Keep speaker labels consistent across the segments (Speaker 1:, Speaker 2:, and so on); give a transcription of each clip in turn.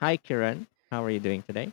Speaker 1: Hi, Kiran. How are you doing today?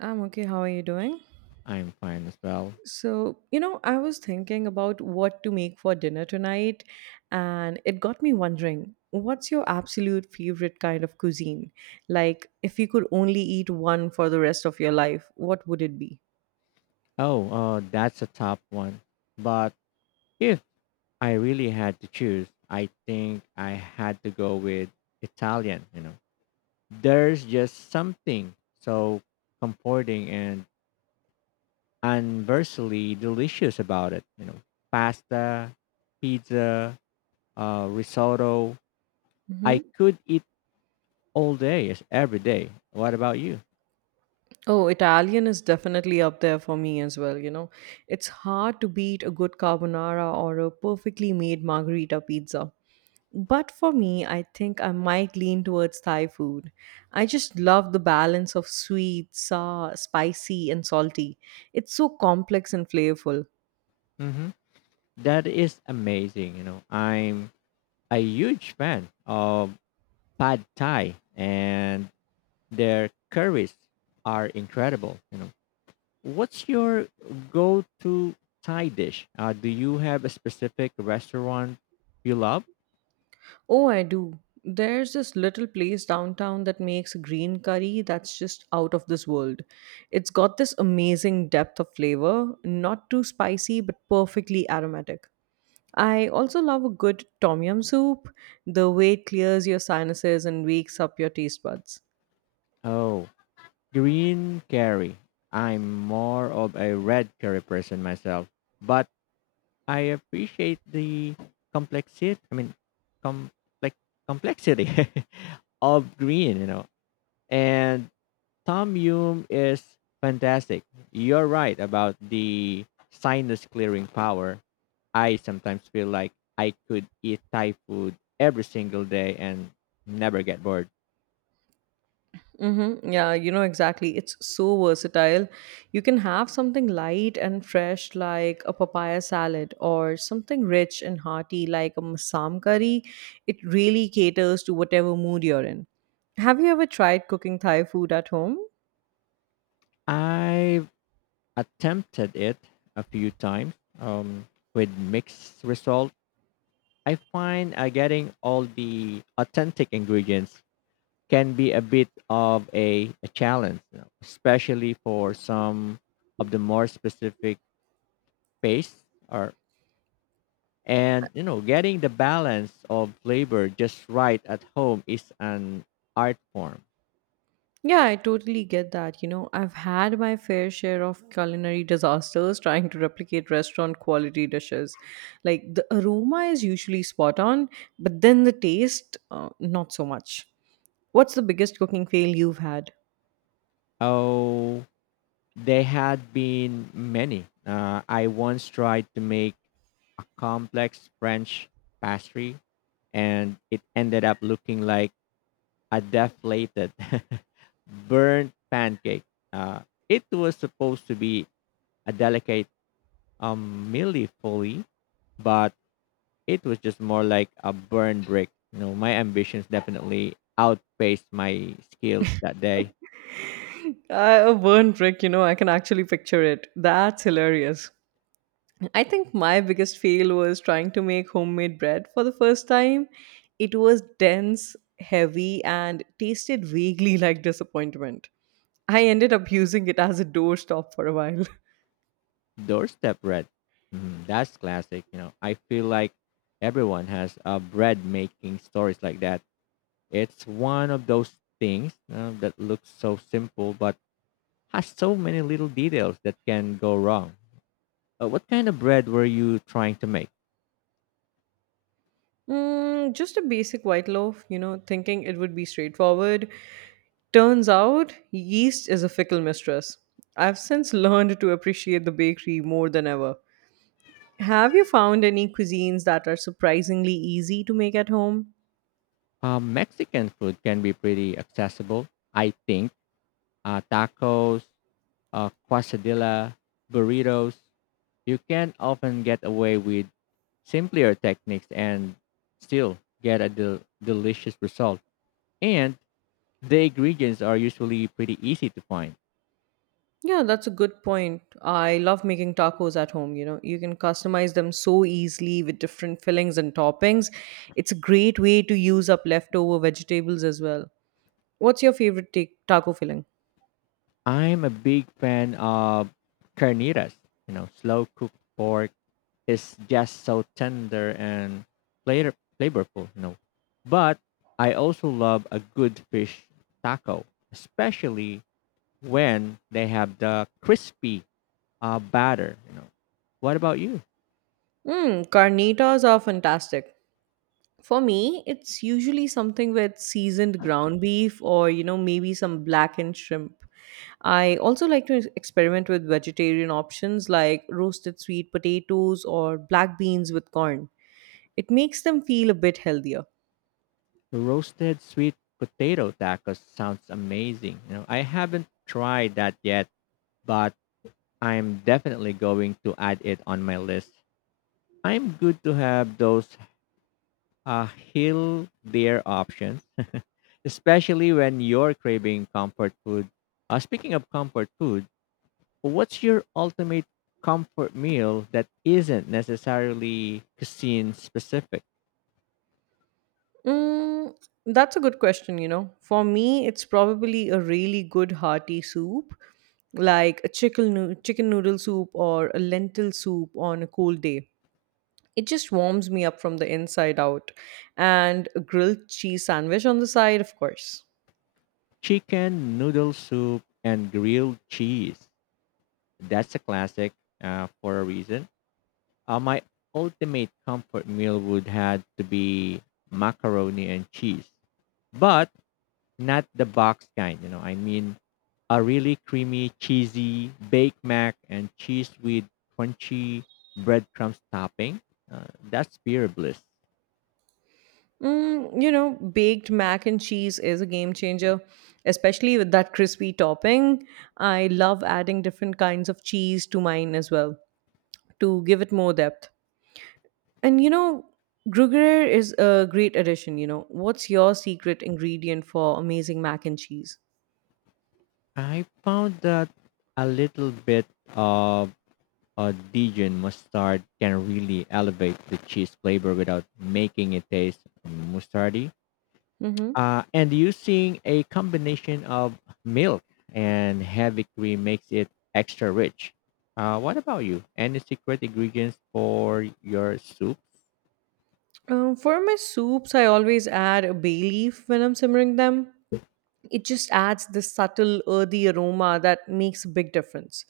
Speaker 2: I'm okay. How are you doing?
Speaker 1: I'm fine as well.
Speaker 2: So, you know, I was thinking about what to make for dinner tonight, and it got me wondering what's your absolute favorite kind of cuisine? Like, if you could only eat one for the rest of your life, what would it be?
Speaker 1: Oh, that's a tough one. But if I really had to choose, I think I had to go with Italian, you know. There's just something so comforting and universally delicious about it, Pasta, pizza, risotto.
Speaker 2: Mm-hmm.
Speaker 1: I could eat all day, yes, every day. What about you?
Speaker 2: Oh, Italian is definitely up there for me as well, you know. It's hard to beat a good carbonara or a perfectly made margherita pizza. But for me, I think I might lean towards Thai food. I just love the balance of sweet, sour, spicy, and salty. It's so complex and flavorful.
Speaker 1: hmm That is amazing, you know. I'm a huge fan of pad thai, and their curries are incredible. What's your go-to thai dish? Do you have a specific restaurant you love?
Speaker 2: Oh, I do. There's this little place downtown that makes green curry that's just out of this world. It's got this amazing depth of flavor, not too spicy, but perfectly aromatic. I also love a good tom yum soup, the way it clears your sinuses and wakes up your taste buds.
Speaker 1: Oh, green curry. I'm more of a red curry person myself, but I appreciate the complexity I mean complex complexity of green. And Tom Hume is fantastic. You're right about the sinus clearing power. I sometimes feel like I could eat Thai food every single day and never get bored.
Speaker 2: Mm-hmm. Yeah, you know exactly. It's so versatile. You can have something light and fresh like a papaya salad or something rich and hearty like a masam curry. It really caters to whatever mood you're in. Have you ever tried cooking Thai food at home?
Speaker 1: I've attempted it a few times, um, with mixed results. I find getting all the authentic ingredients can be a bit of a challenge, you know, especially for some of the more specific pastes or. And you know, getting the balance of flavor just right at home is an art form.
Speaker 2: Yeah, I totally get that. You know, I've had my fair share of culinary disasters trying to replicate restaurant quality dishes. Like the aroma is usually spot on, but then the taste, not so much. What's the biggest cooking fail you've had?
Speaker 1: Oh, there had been many. I once tried to make a complex French pastry, and it ended up looking like a deflated, burnt pancake. Uh, it was supposed to be a delicate milly foley, but it was just more like a burn brick. You know, my ambitions definitely outpaced my skills that day.
Speaker 2: A burn brick, you know, I can actually picture it. That's hilarious. I think my biggest fail was trying to make homemade bread for the first time. It was dense, heavy, and tasted vaguely like disappointment. I ended up using it as a doorstop for a while.
Speaker 1: Doorstep bread. Mm, that's classic. You know, I feel like everyone has a bread making stories like that. It's one of those things that looks so simple but has so many little details that can go wrong. What kind of bread were you trying to make?
Speaker 2: Mm, just a basic white loaf, you know, thinking it would be straightforward. Turns out, yeast is a fickle mistress. I've since learned to appreciate the bakery more than ever. Have you found any cuisines that are surprisingly easy to make at home?
Speaker 1: Mexican food can be pretty accessible, I think. Tacos, quesadilla, burritos, you can often get away with simpler techniques and still get a delicious result. And the ingredients are usually pretty easy to find.
Speaker 2: Yeah, that's a good point. I love making tacos at home, you know. You can customize them so easily with different fillings and toppings. It's a great way to use up leftover vegetables as well. What's your favorite taco filling?
Speaker 1: I'm a big fan of carnitas. You know, slow cooked pork is just so tender and flavorful. You know, but I also love a good fish taco, especially when they have the crispy batter. What about you?
Speaker 2: Mm, carnitas are fantastic. For me, it's usually something with seasoned ground beef or, you know, maybe some blackened shrimp. I also like to experiment with vegetarian options like roasted sweet potatoes or black beans with corn. It makes them feel a bit healthier.
Speaker 1: The roasted sweet potato tacos sounds amazing. You know, I haven't tried that yet, but I'm definitely going to add it on my list. I'm good to have those hill deer options, especially when you're craving comfort food. Speaking of comfort food, what's your ultimate comfort meal that isn't necessarily cuisine specific?
Speaker 2: Mm, that's a good question, you know. For me, it's probably a really good hearty soup, like a chicken noodle soup or a lentil soup on a cold day. It just warms me up from the inside out. And a grilled cheese sandwich on the side, of course.
Speaker 1: Chicken noodle soup and grilled cheese. That's a classic, for a reason. My ultimate comfort meal would have to be macaroni and cheese, but not the box kind. I mean a really creamy, cheesy baked mac and cheese with crunchy breadcrumbs topping. That's pure bliss.
Speaker 2: Mm, you know, baked mac and cheese is a game changer, especially with that crispy topping. I love adding different kinds of cheese to mine as well to give it more depth. And you know, Gruyere is a great addition. You know, what's your secret ingredient for amazing mac and cheese?
Speaker 1: I found that a little bit of Dijon mustard can really elevate the cheese flavor without making it taste mustardy.
Speaker 2: Mm-hmm.
Speaker 1: And using a combination of milk and heavy cream makes it extra rich. What about you? Any secret ingredients for your soup?
Speaker 2: For my soups, I always add a bay leaf when I'm simmering them. It just adds this subtle earthy aroma that makes a big difference.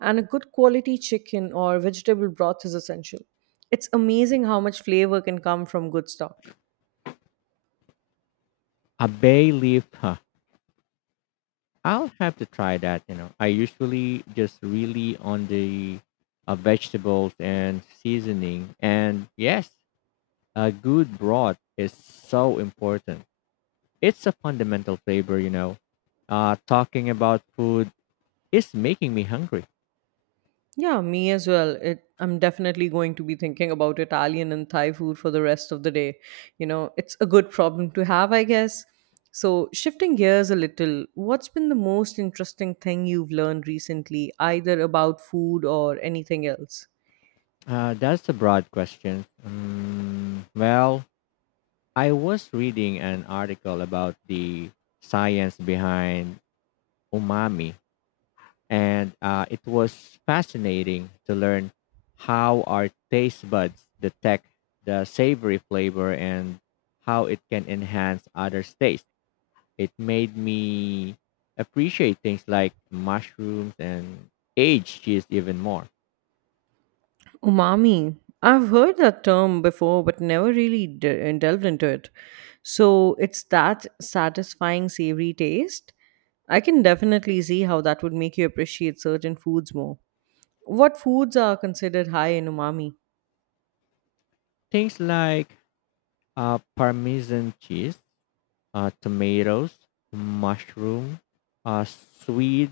Speaker 2: And a good quality chicken or vegetable broth is essential. It's amazing how much flavor can come from good stock.
Speaker 1: A bay leaf, huh? I'll have to try that. You know, I usually just really on the vegetables and seasoning. And yes, a good broth is so important. It's a fundamental flavor, you know. Talking about food is making me hungry.
Speaker 2: Yeah, me as well. I'm definitely going to be thinking about Italian and Thai food for the rest of the day. You know, it's a good problem to have, I guess. So, shifting gears a little, what's been the most interesting thing you've learned recently, either about food or anything else?
Speaker 1: That's a broad question. Well, I was reading an article about the science behind umami, and it was fascinating to learn how our taste buds detect the savory flavor and how it can enhance others' taste. It made me appreciate things like mushrooms and aged cheese even more.
Speaker 2: Umami. I've heard that term before, but never really delved into it. So it's that satisfying, savory taste. I can definitely see how that would make you appreciate certain foods more. What foods are considered high in umami?
Speaker 1: Things like Parmesan cheese, tomatoes, mushroom, sweet,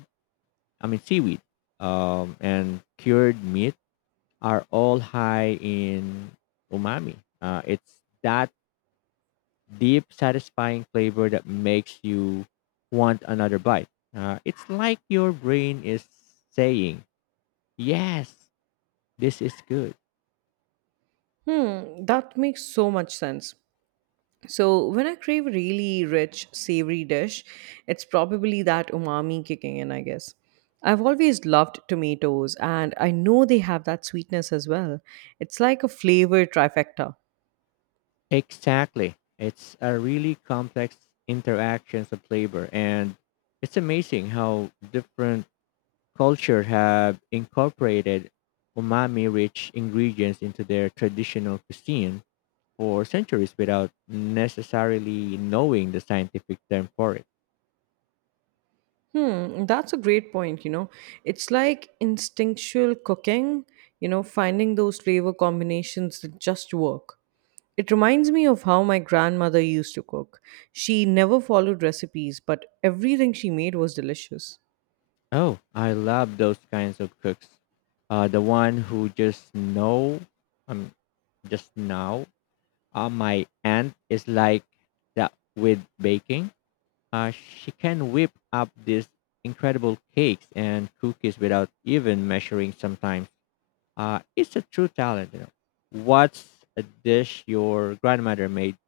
Speaker 1: I mean seaweed, and cured meat are all high in umami. It's that deep, satisfying flavor that makes you want another bite. It's like your brain is saying, yes, this is good.
Speaker 2: Hmm, that makes so much sense. So when I crave a really rich, savory dish, it's probably that umami kicking in, I guess. I've always loved tomatoes, and I know they have that sweetness as well. It's like a flavor trifecta.
Speaker 1: Exactly. It's a really complex interactions of flavor, and it's amazing how different cultures have incorporated umami rich ingredients into their traditional cuisine for centuries without necessarily knowing the scientific term for it.
Speaker 2: Hmm, that's a great point, you know. It's like instinctual cooking, you know, finding those flavor combinations that just work. It reminds me of how my grandmother used to cook. She never followed recipes, but everything she made was delicious.
Speaker 1: Oh, I love those kinds of cooks. The one who just know, um, just now uh, my aunt is like that with baking. She can whip up these incredible cakes and cookies without even measuring sometimes. It's a true talent. You know. What's a dish your grandmother made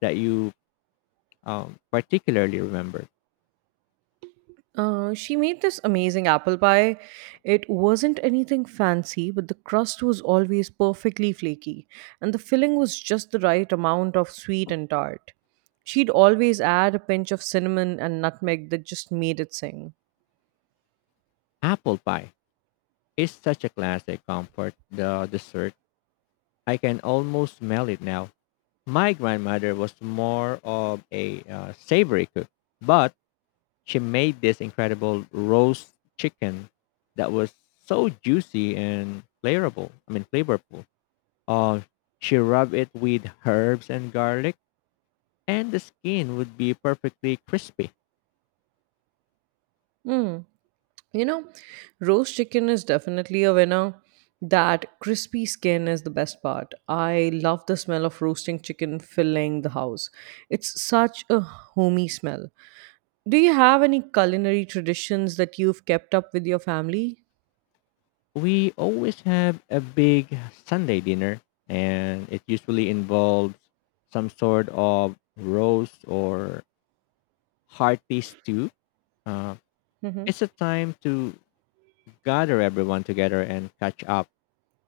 Speaker 1: that you particularly remember?
Speaker 2: She made this amazing apple pie. It wasn't anything fancy, but the crust was always perfectly flaky, and the filling was just the right amount of sweet and tart. She'd always add a pinch of cinnamon and nutmeg that just made it sing.
Speaker 1: Apple pie is such a classic comfort the dessert. I can almost smell it now. My grandmother was more of a savory cook, but she made this incredible roast chicken that was so juicy and flavorful. Uh, she rubbed it with herbs and garlic, and the skin would be perfectly crispy.
Speaker 2: Mm. You know, roast chicken is definitely a winner. That crispy skin is the best part. I love the smell of roasting chicken filling the house. It's such a homey smell. Do you have any culinary traditions that you've kept up with your family?
Speaker 1: We always have a big Sunday dinner, and it usually involves some sort of roast or hearty stew. Uh,
Speaker 2: Hmm.
Speaker 1: it's a time to gather everyone together and catch up.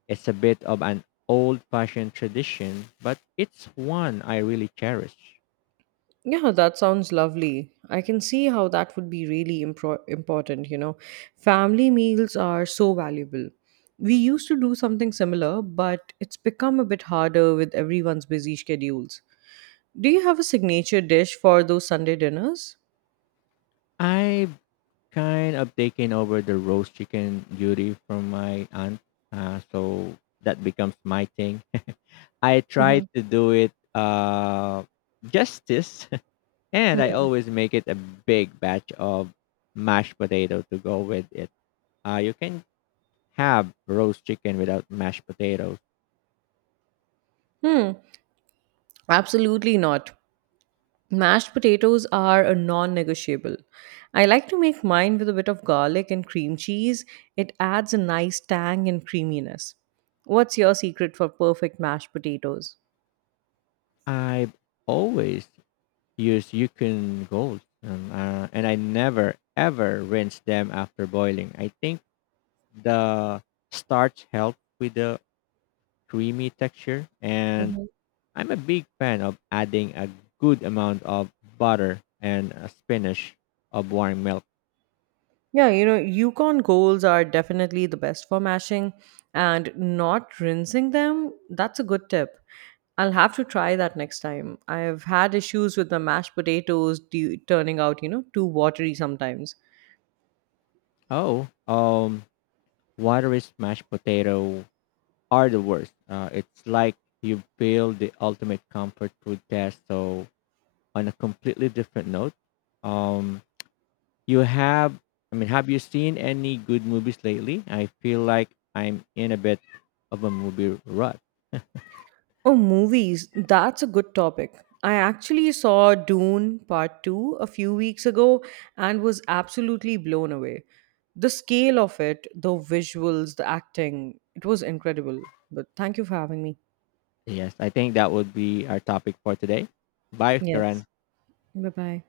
Speaker 1: It's a bit of an old fashioned tradition, but it's one I really cherish.
Speaker 2: Yeah, that sounds lovely. I can see how that would be really important, you know. Family meals are so valuable. We used to do something similar, but it's become a bit harder with everyone's busy schedules. Do you have a signature dish for those Sunday dinners?
Speaker 1: I've kind of taken over the roast chicken duty from my aunt, so that becomes my thing. I try
Speaker 2: Hmm.
Speaker 1: to do it justice, and I
Speaker 2: Hmm.
Speaker 1: always make it a big batch of mashed potato to go with it. You can have roast chicken without mashed potatoes.
Speaker 2: Hmm. Absolutely not. Mashed potatoes are a non negotiable. I like to make mine with a bit of garlic and cream cheese. It adds a nice tang and creaminess. What's your secret for perfect mashed potatoes?
Speaker 1: I've always use Yukon Gold, and I never ever rinse them after boiling. I think the starch helps with the creamy texture, and
Speaker 2: Mhm.
Speaker 1: I'm a big fan of adding a good amount of butter and a spinach of warm milk.
Speaker 2: Yeah, you know, Yukon Golds are definitely the best for mashing and not rinsing them. That's a good tip. I'll have to try that next time. I've had issues with my mashed potatoes turning out, you know, too watery sometimes.
Speaker 1: Oh, watery mashed potato are the worst. It's like you failed the ultimate comfort food test. So on a completely different note, um, You have, I mean, have you seen any good movies lately? I feel like I'm in a bit of a movie rut.
Speaker 2: Oh, movies. That's a good topic. I actually saw Dune Part 2 a few weeks ago and was absolutely blown away. The scale of it, the visuals, the acting, it was incredible. But thank you for having me.
Speaker 1: Yes, I think that would be our topic for today. Bye,
Speaker 2: Yes.
Speaker 1: Kiran.
Speaker 2: Bye bye.